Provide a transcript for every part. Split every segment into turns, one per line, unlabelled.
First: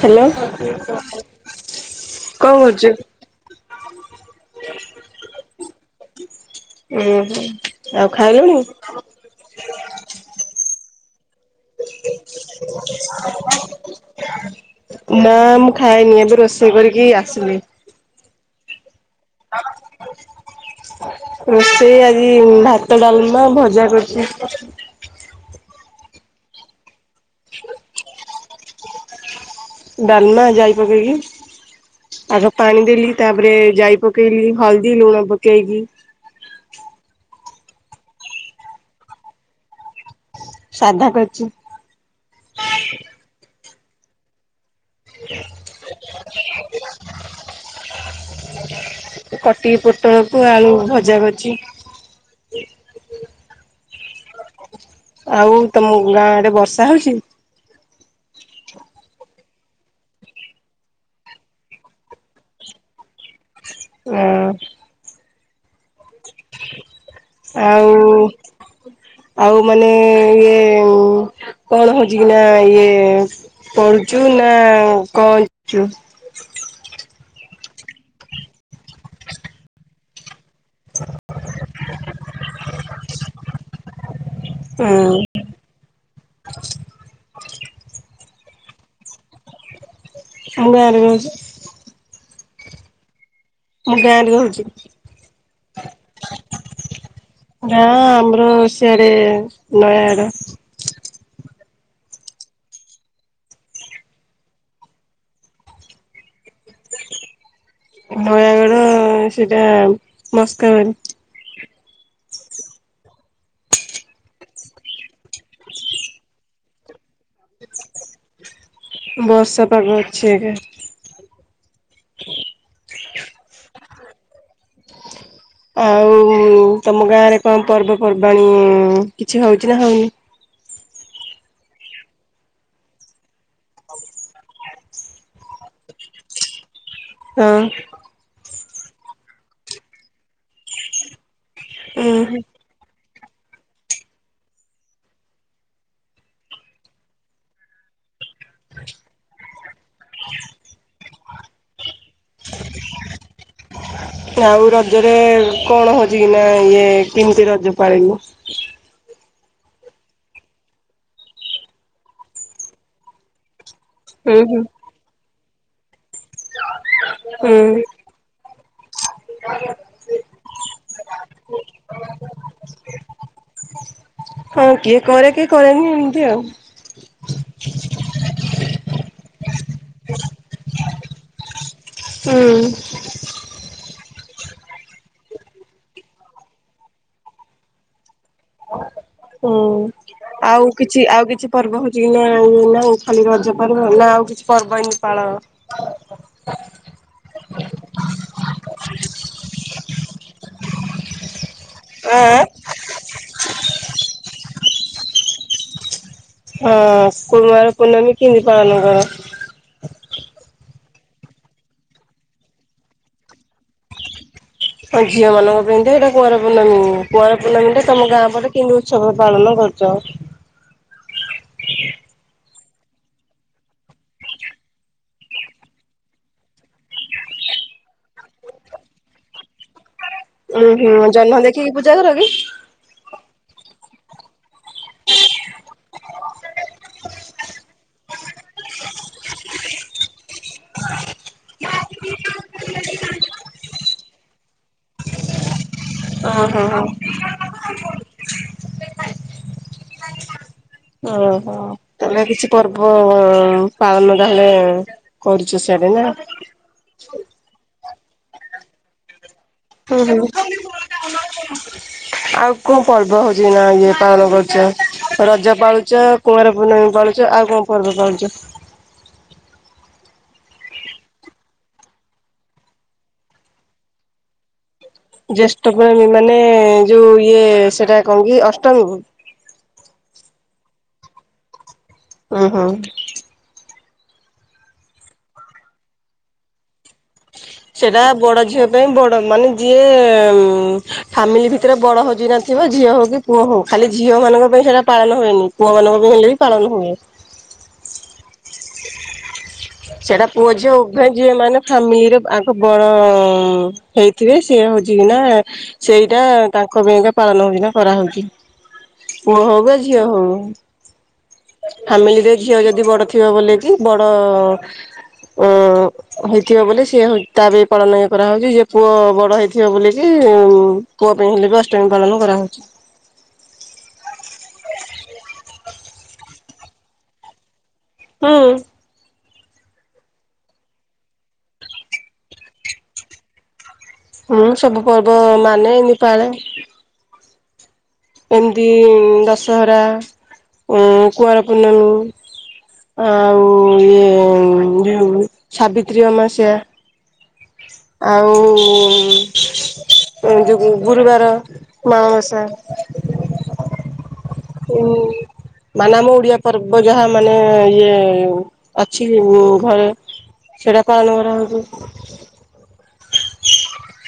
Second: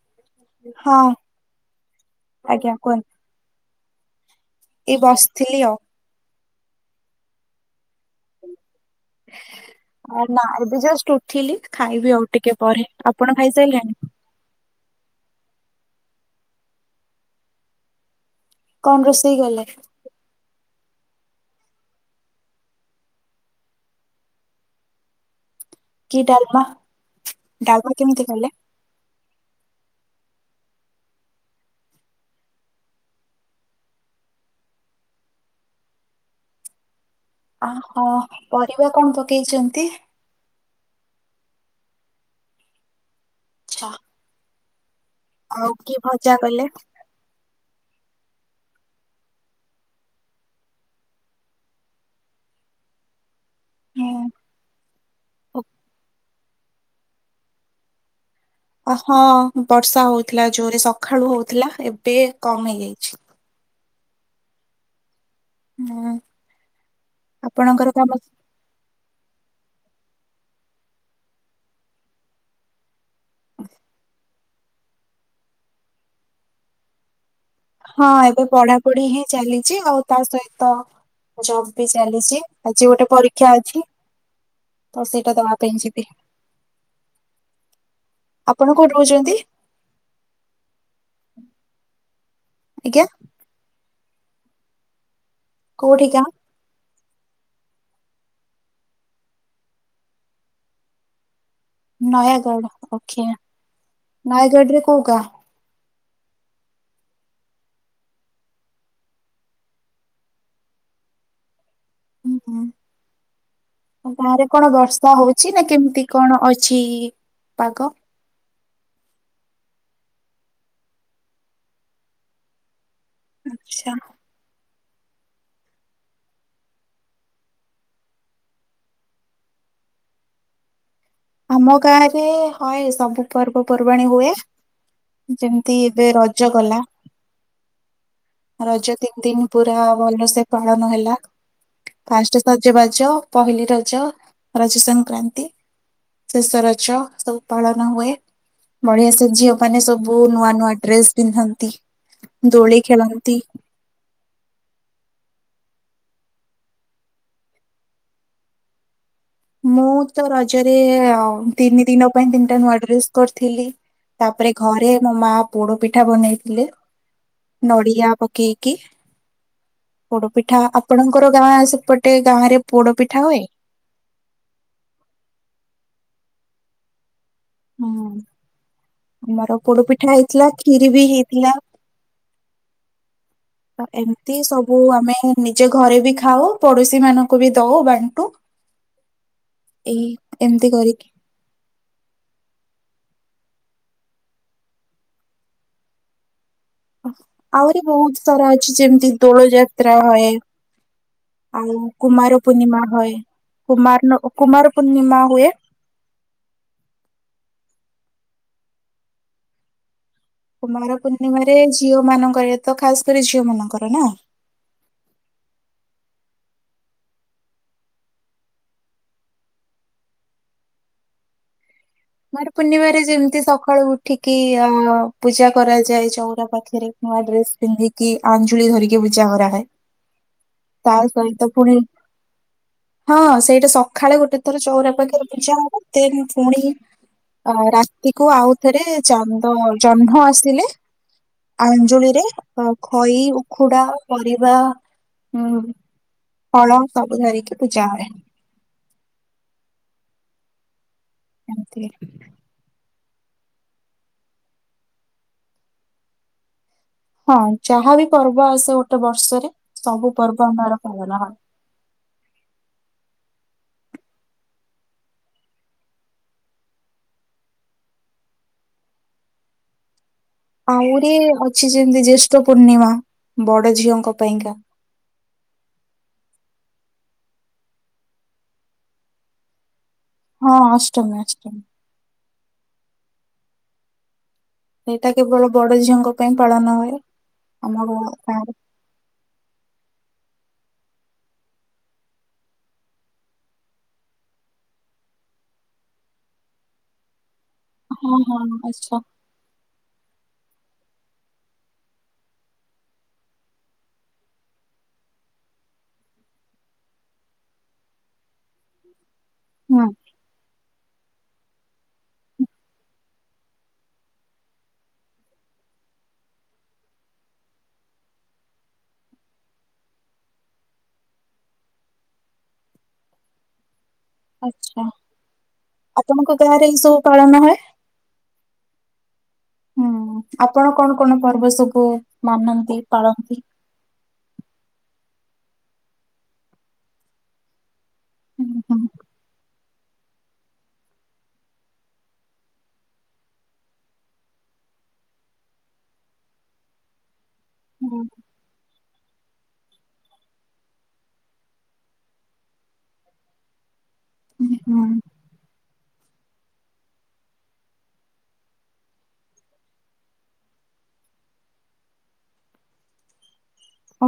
Hello
ହଁ
କଣ
ଆଜ୍ଞା
କରହୁଛୁ
କୁହନ୍ତୁ ଏଇ ବସିଥିଲି ଆଉ
ଓହୋ ଆଉ ଖାଇଲୁଣି
ଆ ନା ଏବେ ଜଷ୍ଟ ଉଠିଲି ଖାଇବି ଆଉ ଟିକେ ପରେ ଆପଣ ଖାଇସାରିଲେଣି?
ନା ମୁଁ ଖଏନି ଏବେ ରୋଷେଇ କରିକି ଆସିଲି
କଣ ରୋଷେଇ ଗଲେ?
ରୋଷେଇ ଆଜି ଭାତ ଡାଲମା ଭଜା କରୁଛି
କି ଡାଲମା ଡାଲମା କେମିତି କଲେ
ଡାଲମା ଯାଇ ପକେଇକି ଆଗ ପାଣି ଦେଲି ତାପରେ ଜାଇ ପକେଇଲି ହଳଦୀ ଲୁଣ ପକେଇକି
ଆହୋ ପରିବା କଣ ପକେଇଛନ୍ତି
ସାଧ କରିଚି।
ଅ ଆଉ କିଏ ଭଜା କଲା?
ଏ କଟିକି ପୋଟଳକୁ ଆଳୁ ଭଜା କରଚି। ଆଉ
ହୁଁ,
ତମ ଗାଁ ଆଡେ ବର୍ଷା ହୋଉଚି?
ଆଉ ହଁ ବର୍ଷା ହୋଉଥିଲା ଜୋରରେ ସକାଳୁ ହୋଉଥିଲା ଏବେ କମ୍ ହେଇଯାଇଛି।
ଉଁ।
ଉଁ।
ଆଉ ଆଉ ମାନେ ଇଏ କଣ ହୋଉଛି କି ନା ଇଏ ପଢୁଚୁ ନା କଚୁ
ହଁ ଏବେ ପଢାପଢି ହିଁ ଚାଲିଛି ଆଉ ତା ସହିତ ଜବ ବି ଚାଲିଚି। ଆଜି ଗୋଟେ ପରୀକ୍ଷା ଅଛି ତ
ହୁଁ
ସେଇଟା ଦବା ପାଇଁ ଯିବି। ଆପଣ କୋଉଠି ରହୁଚନ୍ତି?
[unintelligible]
ଆଜ୍ଞା।
ମୁଁ ଗାଁରେ ରହୁଚି।
କୋଉଠିିକା?
ନା ଆମର ସିଆଡେ ନାୟ ଆଡ
ନୟାଗଡ ପକ୍ଷା ନୟାଗଡରେ କୋଉ ଗାଁ?
ନୟାଗଡ ସେଇଟା ମସ୍କାରେ
ହୁଁ ହୁଁ। ଗାଁରେ କଣ ବର୍ଷା ହୋଉଚି ନା କେମିତି କଣ ଅଛି ପାଗ?
ବର୍ଷା ପାଗ ଅଛି ଏବେ। ହୁଁ
ଆଚ୍ଛା।
ଆଉ ତମ ଗାଁରେ କଣ ପର୍ବ ପର୍ବାଣୀ କିଛି ହୋଉଛି ନା ହୋଉନି?
ଆମ ଗାଁ ରେ ହଁ ସବୁ ପର୍ବ ପର୍ବାଣୀ ହୁଏ। ଯେମିତି ଏବେ ରଜ ଗଲା।
ହଁ।
ରଜ ତିନି ଦିନ ପୁରା ଭଲସେ ପାଳନ ହେଲା
ଉଁ ହୁଁ।
ଫାଷ୍ଟେ ତ ସଜବାଜ ପହିଲି ରଜ ରଜ ସଂକ୍ରାନ୍ତି ଶେଷ ରଛ ସବୁ ପାଳନ ହୁଏ। ବଢିଆ ସେ ଝିଅ ମାନେ ସବୁ ନୂଆ ନୂଆ ଡ୍ରେସ ପିନ୍ଧନ୍ତି। ଦୋଳି ଖେଳନ୍ତି।
ଆଉ ରଜରେ କଣ ହୋଉଚି କି ନା ଇଏ କେମିତି ରଜ ପାଳିଲ?
ମୁଁ ତ ରଜରେ ତିନି ଦିନ ପାଇଁ ତିନିଟା ନୂଆ ଡ୍ରେସ୍ କରିଥିଲି।
ହୁଁ
ତାପରେ
ହୁଁ
ଘରେ ମୋ ମା ପୋଡ ପିଠା ବନେଇଥିଲେ
ହୁଁ।
ନଡିଆ ପ କେକ୍ ପୋଡ ପିଠା ଆପଣଙ୍କର ଗାଁ ସେପଟେ ଗାଁ ରେ ପୋଡ ପିଠା ହୁଏ?
ହଁ କିଏ କରେ କିଏ କରେନି ଏମିତି ଆଉ।
ହୁଁ ଆମର ପୋଡ ପିଠା ହେଇଥିଲା ଖିରି ବି ହେଇଥିଲା।
ହୁଁ।
ତ ଏମତି ସବୁ ଆମେ ନିଜେ ଘରେ ବି ଖାଉ ପଡୋଶୀ ମାନଙ୍କୁ ବି ଦୋଉ ବାଣ୍ଟୁ।
ହୁଁ
ଏଇ
ଆଉ
ଏମିତି
କିଛି
କରିକି
ଆଉ କିଛି ପର୍ବ ହୋଉଚି କି ନା ଇଏ ନା ଖାଲି ରଜ ପର୍ବ ନା ଆଉ କିଛି ପର୍ବ ଏମିତି ପାଳ?
ଆହୁରି ବହୁତ ସାରା ଅଛି ଯେମିତି ଦୋଳ ଯାତ୍ରା ହୁଏ ଆଉ କୁମାର
ଆଁ
ପୂର୍ଣ୍ଣିମା ହୁଏ କୁମାର କୁମାର ପୂର୍ଣ୍ଣିମା ହୁଏ।
ହଁ କୁରୁମାର ପୂର୍ଣ୍ଣିମା କେବେ ପାଳନ କର?
କୁମାର ପୂର୍ଣ୍ଣିମାରେ ଝିଅ ମାନଙ୍କ ଏ ତ ଖାସ କରି ଝିଅ ମାନଙ୍କର ନା।
ହଁ ଝିଅ ମାନଙ୍କ ପାଇଁ ତ ଏଇଟା କୁଆଁର ପୂର୍ଣ୍ଣମୀ କୁଆର ପୂର୍ଣ୍ଣମୀ ଟା ତମ ଗାଁ ପଟେ କେମିତି ଉତ୍ସବ ପାଳନ କରୁଛ?
କୁମାର ପୂର୍ଣ୍ଣିମାରେ ଯେମିତି ସକାଳୁ ଉଠିକି ଅ ପୂଜା କରାଯାଏ ଚଉରା ପାଖରେ। ନୂଆ ଡ୍ରେସ ପିନ୍ଧିକି ଆଞ୍ଜୁଳି ଧରିକି ପୂଜା କରାହୁଏ।
ଉ ହୁଁ ଜହ୍ନ ଦେଖିକି
ପୁଣି
ପୂଜା କର କି?
ହଁ ସେଇଟା ସକାଳେ ଗୋଟେ ଥର ଚଉରା ପାଖରେ ପୂଜା ହବ ଦେନ ପୁଣି ଅ ରାତି କୁ ଆଉଥରେ ଚାନ୍ଦ ଜହ୍ନ ଆସିଲେ ଆଞ୍ଜୁଳିରେ ଅ ଖଇ ଉଖୁଡା ପରିବା ଉ
ଓହୋ
ଫଳ ସବୁ ଧରିକି ପୂଜା ହୁଏ।
ଓହୋ
ଏମିତି
ତାହେଲେ କିଛି ପର୍ବ ପାଳନ ତାହେଲେ କରୁଛ ସିଆଡେ ନା
ହଁ ଯାହା ବି ପର୍ବ ଆସେ ଗୋଟେ ବର୍ଷରେ
ହୁଁ
ସବୁ
ହୁଁ।
ପର୍ବ ଆମର ପାଳନ ହୁଏ।
ଆଉ କଣ ପର୍ବ ହଉଛି ନା ଇଏ ପାଳନ କରୁଛ? ରଜ ପାଳୁଛ କୁଆଁର ପୂର୍ଣ୍ଣିମୀ ପାଳୁଛ ଆଉ କଣ ପର୍ବ ପାଳୁଛ?
ଆହୁରି ଅଛି ଯେମିତି ଜ୍ୟେଷ୍ଠ ପୂର୍ଣ୍ଣିମା ବଡ ଝିଅଙ୍କ ପାଇଁକା।
ଜ୍ୟେଷ୍ଠ ପୂର୍ଣ୍ଣମୀ ମାନେ ଯୋଉ ଇଏ ସେଟା କଣ କିି ଅଷ୍ଟମୀକୁ
ହଁ ଅଷ୍ଟମୀ ଅଷ୍ଟମୀ।
ଉଁ ହୁଁ।
ଏଇଟା କେବଳ ବଡ ଝିଅଙ୍କ ପାଇଁ ପାଳନ ହୁଏ। ଆମ
ସେଟା
ଗାଁ-
ବଡ
ଗାଁରେ
ଝିଅ ପାଇଁ ବଡ ମାନେ ଯିଏ ଫାମିଲି ଭିତରେ ବଡ ହଉଛି ନଥିବ ଝିଅ ହଉ କି ପୁଅ ହଉ ଖାଲି ଝିଅମାନଙ୍କ ପାଇଁ ସେଇଟା ପାଳନ ହୁଏନି। ପୁଅମାନଙ୍କ ପାଇଁ ହେଲେ ବି ପାଳନ ହୁଏ।
ହଁ ହଁ ଆଚ୍ଛା।
ସେଟା ପୁଅ ଝିଅ ଉଭୟ ଝିଅ ମାନେ ଫାମିଲିରେ ତାଙ୍କ ବଡ ହେଇଥିବେ ସିଏ ହଉଛି କିିନା ସେଇଟା ତାଙ୍କ ପାଇଁକା ପାଳନ ହୁଏ ନା କରାହୁଏ। ପୁଅ ହଉ ବା
ହୁଁ
ଝିଅ ହଉ। ଫାମିଲିରେ ଝିଅ ଯଦି ବଡ ଥିବ ବୋଲି କି ବଡ ଉ ହେଇଥିବ ବୋଲି ସିଏ ହ ତା ବି ପାଳନ ଇଏ କରାହଉଛି, ଯେ ପୁଅ ବଡ ହେଇଥିବ ବୋଲିକିି ପୁଅ ପାଇଁ ହେଲେ ବି ଅଷ୍ଟମୀ ପାଳନ କରାହଉଛି।
ଆଛା ଆପଣଙ୍କ ଗାଁରେ ଏଇ ସବୁ ପାଳନ ହଏ।
ହୁଁ।
ହୁଁ ଆପଣ କଣ କଣ ପର୍ବ ସବୁ ମାନନ୍ତି ପାଳନ୍ତି।
ହୁଁ ସବୁ ପର୍ବ ମାନେ ନିପାଳେ।
ହୁଁ
ଏମିତି
ହୁଁ
ଦଶହରା କୁଆଁର ପୂର୍ଣ୍ଣମୀ। ଆଉ ଇଏ ଯୋଉ ସାବିତ୍ରୀ ଅମାବାସ୍ୟା।
ହୁଁ
ଆଉ ଉଁ ଯୋଉ ଗୁରୁବାର ମାଣବସା। ହୁଁ। ମାନେ ଆମ ଓଡିଆ ପର୍ବ ଯାହା ମାନେ ଇଏ ଅଛି ଘରେ। ଟା ପାଳନ କରାହଉଛି।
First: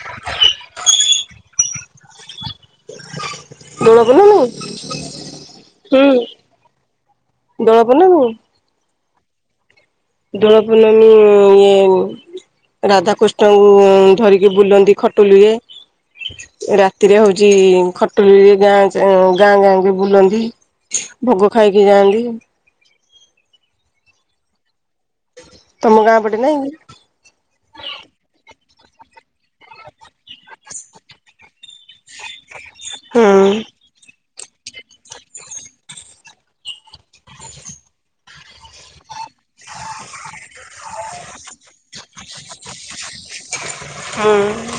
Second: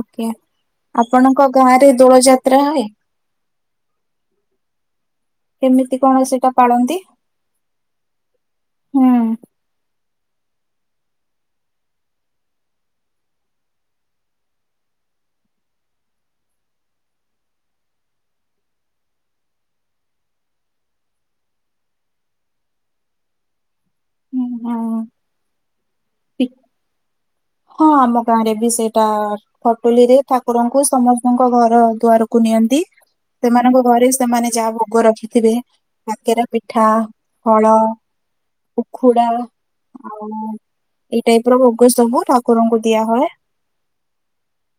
ଓକେ ଆପଣଙ୍କ ଗାଁରେ ଦୋଳ ଯାତ
ଦୋଳପୂର୍ଣ୍ଣମୀ।
କେମିତି କଣ ସେଇଟା ପାଳନ୍ତି
ଦୋଳ ପୂର୍ଣ୍ଣମୀ
ହୁଁ।
ଦୋଳ ପୂର୍ଣ୍ଣମୀ ଉଁ ରାଧାକୃଷ୍ଣଙ୍କୁ ଧରିକି ବୁଲନ୍ତି ଖଟୁଲିରେ। ରାତିରେ ହଉଛି ଖଟୁଳିରେ ଗାଁ ଗାଁ ଗାଁ କି ବୁଲନ୍ତି। ଭୋଗ ଖାଇକି ଯାଆନ୍ତି।
ହୁଁ ହୁଁ।
ତମ ଗାଁ ପଟେ
ପି-
ନାଇଁ।
ହଁ ଆମ ଗାଁରେ ବି ସେଇଟା ଖଟୁଲିରେ ଠାକୁରଙ୍କୁ ସମସ୍ତ ଙ୍କ ଘର ଦୁଆରକୁ ନିଅନ୍ତି
ହୁଁ
ସେମାନଙ୍କ ଘରେ ସେମାନେ ଯାହା ଭୋଗ ରଖିଥିବେ କାକେରା ପିଠା ଫଳ ଉଖୁଡ଼ା ଆଉ ଏଇ ଟାଇପର ଭୋଗ ସବୁ ଠାକୁରଙ୍କୁ ଦିଆ ହଏ।
ହଁ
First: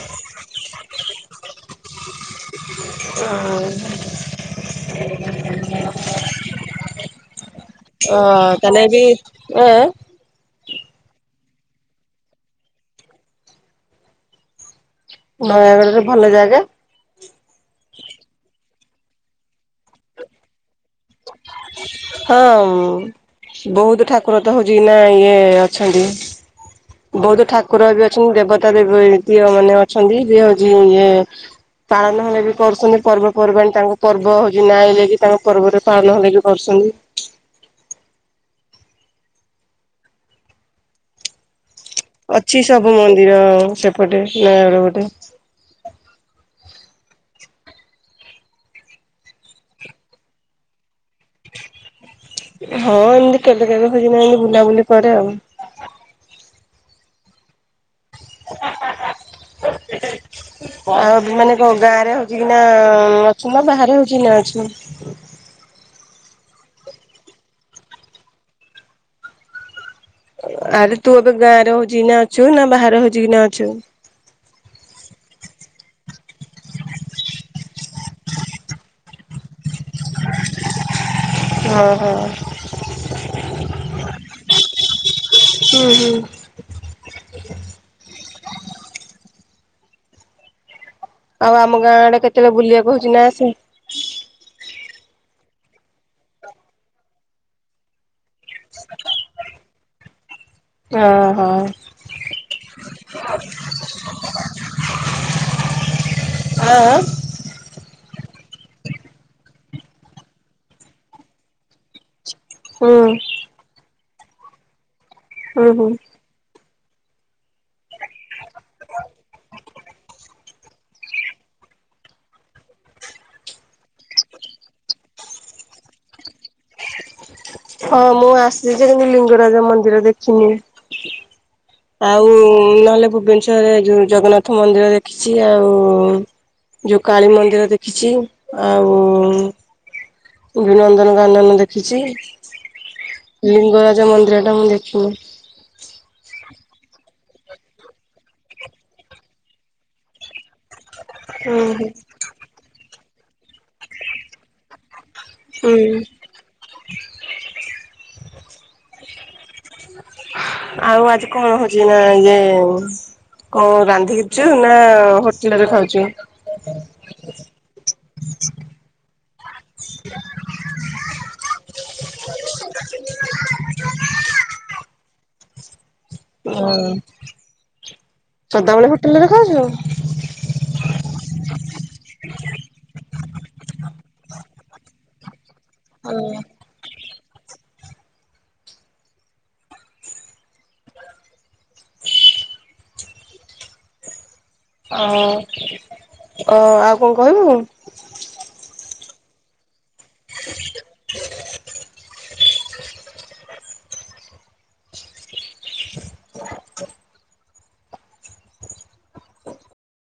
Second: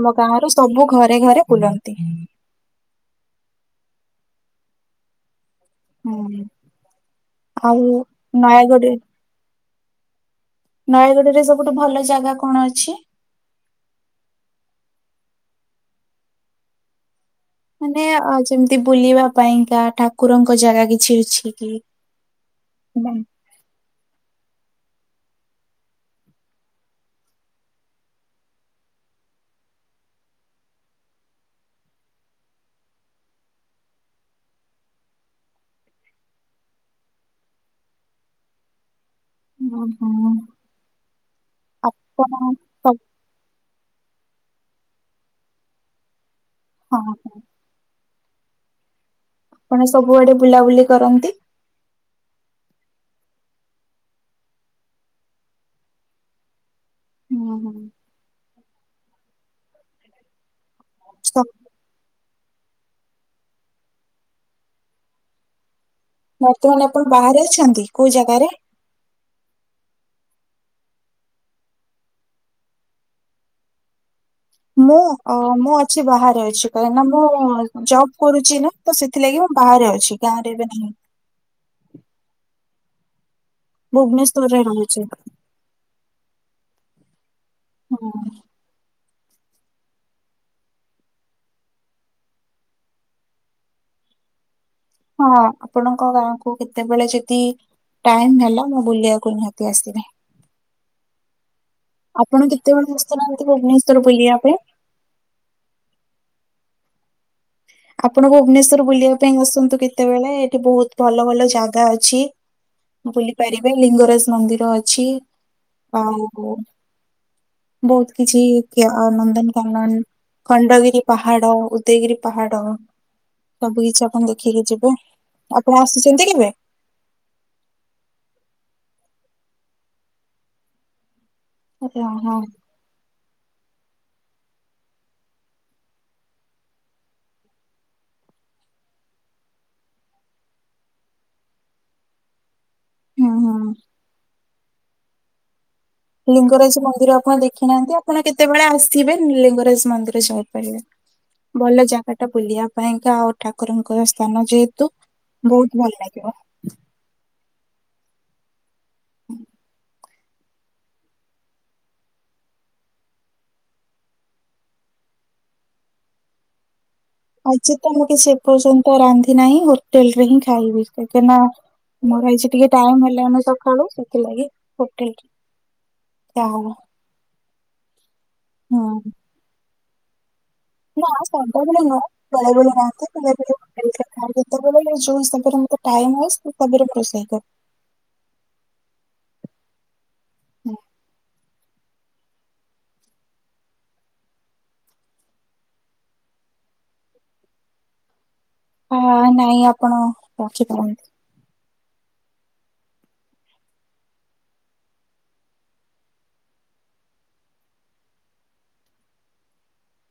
ଆମ ଗାଁର ସବୁ ଘରେ ଘରେ ବୁଲନ୍ତି।
ଅଁ ହ
ହୁଁ। ଆଉ
ଅ
ନୟାଗଡ
ତାନେ ବି ଅ
ନୟାଗଡ଼ ରେ ସବୁଠୁ ଭଲ ଜାଗା କଣ ଅଛି?
ନୟାଗଡରେ ଭଲ ଜାଗା
ମାନେ ଯେମିତି ବୁଲିବା ପାଇଁକା ଠାକୁରଙ୍କ ଜାଗା କି କିଛି ଅଛି ନା
ହଁ। ବହୁତ ଠାକୁର ତ ହଉଛି ନା ଇଏ ଅଛନ୍ତି। ବୌଦ୍ଧ ଠାକୁର ବି ଅଛନ୍ତି ଦେବତା ଦେ ଦିଅ ମାନେ ଅଛନ୍ତି ଯିଏ ହଉଛି ଇଏ ପାଳନ ହେଲେ ବି କରୁଛନ୍ତି ପର୍ବପର୍ବାଣି ତାଙ୍କ ପର୍ବ ହଉଛି ନାଁଲୋଗି ତାଙ୍କ ପର୍ବରେ ପାଳନ ହେଲେକ କରୁଛନ୍ତି।
ହୁଁ ହୁଁ।
ଅଛି ସବୁ ମନ୍ଦିର ସେପଟେ ନୟାଗଡ ଗଟେ।
ହଁ। ଆପଣ ସବୁଆଡେ ବୁଲାବୁଲି କରନ୍ତି?
ହଁ ଏମିତି କେବେ କେବେ ହେରିନା ଏମିତି ବୁଲାବୁଲି କରେ ଆଉ।
ହୁଁ ହୁଁ।
ଆଉ ମାନେ କ ଗାଁ ରେ ହଉଛି କିନା ଅଛ ନା ବାହାରେ ହଉଛି କିନା ଅଛ?
ବର୍ତ୍ତମାନ ଆପଣ ବାହାରେ ଅଛନ୍ତି କୋଉ ଜାଗାରେ?
ଆରେ ତୁ ଏବେ ଗାଁରେ ହଉଛି କିନା ଅଛୁ ନା ବାହାରେ ହଉଛି କିନା ଅଛୁ?
ମୁଁ ମୁଁ ଅଛି ବାହାରେ ଅଛି କାହିଁକି ନା ମୁଁ ଜବ କରୁଛି ନା। ତ ସେଥିଲାଗି ମୁଁ ବାହାରେ ଅଛି ଗାଁରେ ଏବେ ନାହିଁ।
ହଁ ହଁ।
ଭୁବନେଶ୍ଵର ରେ ରହୁଛି,
ହୁଁ ହୁଁ।
ହୁଁ।
ଆଉ ଆମ ଗାଁ ଆଡେ କେତେବେଳେ ବୁଲିବାକୁ ହଉଛି ନା ଆସେ।
ହଁ ଆପଣଙ୍କ ଗାଁକୁ କେତେବେଳେ ଯଦି ଟାଇମ ହେଲା ମୁଁ ବୁଲିବାକୁ ନିହାତି ଆସିବି।
ଆହଁ।
ଆପଣ କେତେବେଳେ ବ ଆସୁନାହାନ୍ତି ଭୁବନେଶ୍ଵର ବୁଲିବା ପାଇଁ?
ଆଁ ଆଁ।
ଆପଣ ଭୁବନେଶ୍ଵର ବୁଲିବା ପାଇଁ ଆସନ୍ତୁ କେତେବେଳେ ଏଠି ବହୁତ ଭଲ ଭଲ ଜାଗା ଅଛି।
ହୁଁ
ବୁଲି ପାରିବେ ଲିଙ୍ଗରାଜ ମନ୍ଦିର ଅଛି।
ହୁଁ ହୁଁ।
ଆ ହୋ ବହୁତ କିଛି ନନ୍ଦନ କାନନ। ଖଣ୍ଡଗିରି ପାହାଡ ଉଦୟଗିରି ପାହାଡ ସବୁ କିଛି ଆପଣ ଦେଖିକି ଯିବେ ଆପଣ ଆସିଛନ୍ତି କେବେ?
ହଁ ମୁଁ ଆସିଛି ଯେ କିନ୍ତୁ ଲିଙ୍ଗରାଜ ମନ୍ଦିର ଦେଖିନି।
ଆଚ୍ଛା,
ଆଉ
ହଁ,
ନହେଲେ ଭୁବନେଶ୍ଵରରେ ଯୋଉ ଜଗନ୍ନାଥ ମନ୍ଦିର ଦେଖିଛି ଆଉ ଯୋଉଁ କାଳୀ ମନ୍ଦିର ଦେଖିଛି ଆଉ ନନ୍ଦନକାନନ ଦେଖିଛି
ହଁ, ହଁ।
ଲିଙ୍ଗରାଜ ମନ୍ଦିରଟା ମୁଁ ଦେଖିନି।
ଲିଙ୍ଗରାଜ ମନ୍ଦିର ଆପଣ ଦେଖିନାହାନ୍ତି ଆପଣ କେତେବେଳେ ଆସିବେ ଲିଙ୍ଗରାଜ ମନ୍ଦିର ଯାଇପାରିବେ।
ହୁଁ
ଭଲ ଜାଗା ଟା ବୁଲିବା ପାଇଁକା ଆଉ ଠାକୁରଙ୍କ ସ୍ଥାନ ଯେହେତୁ। ବହୁତୁ
ହୁଁ
ଭଲ ଲାଗିବ। ହୁଁ।
ଆଉ ଆଜି କଣ ହଉଛି ନା ଇଏ କଣ ରାନ୍ଧିିଛୁ ନା ହୋଟେଲରେ ଖାଉଛୁ? [inaudible]
ଆଜି ତ ମୁଁ କିଛି ଏ ପର୍ଯ୍ୟନ୍ତ ରାନ୍ଧି ନାଇଁ ହୋଟେଲରେ ହିଁ ଖାଇବି କାଇକି ନା ମୋର ଏଇଜି ଟିକେ ଟାଇମ୍ ହେଲାନି ସଖାଳୁ ସେଥିଲାଗି ହୋଟେଲରେ
ଓ ସଦାବେଳେ
ହଁ।
ହୋଟେଲରେ ଖାଉଚୁ?
ନା ସଦାବେଳେ ନୁହଁ ବେଳେବେଳେ ରାନ୍ଧେ ବେଳେବେଳେ ହୋଟେଲରେ ଖାଏ ଯେତେବେଳେ ଯୋଉ ହିସାବରେ ମତେ ଟାଇମ୍ ହୁଏ [inaudible] ରୋଷେଇ କରେ।
ଅ କଁ ଆଉ କଁ କହିବୁ।
ହ ନାଇଁ ଆପଣ ରଖିପାରନ୍ତି।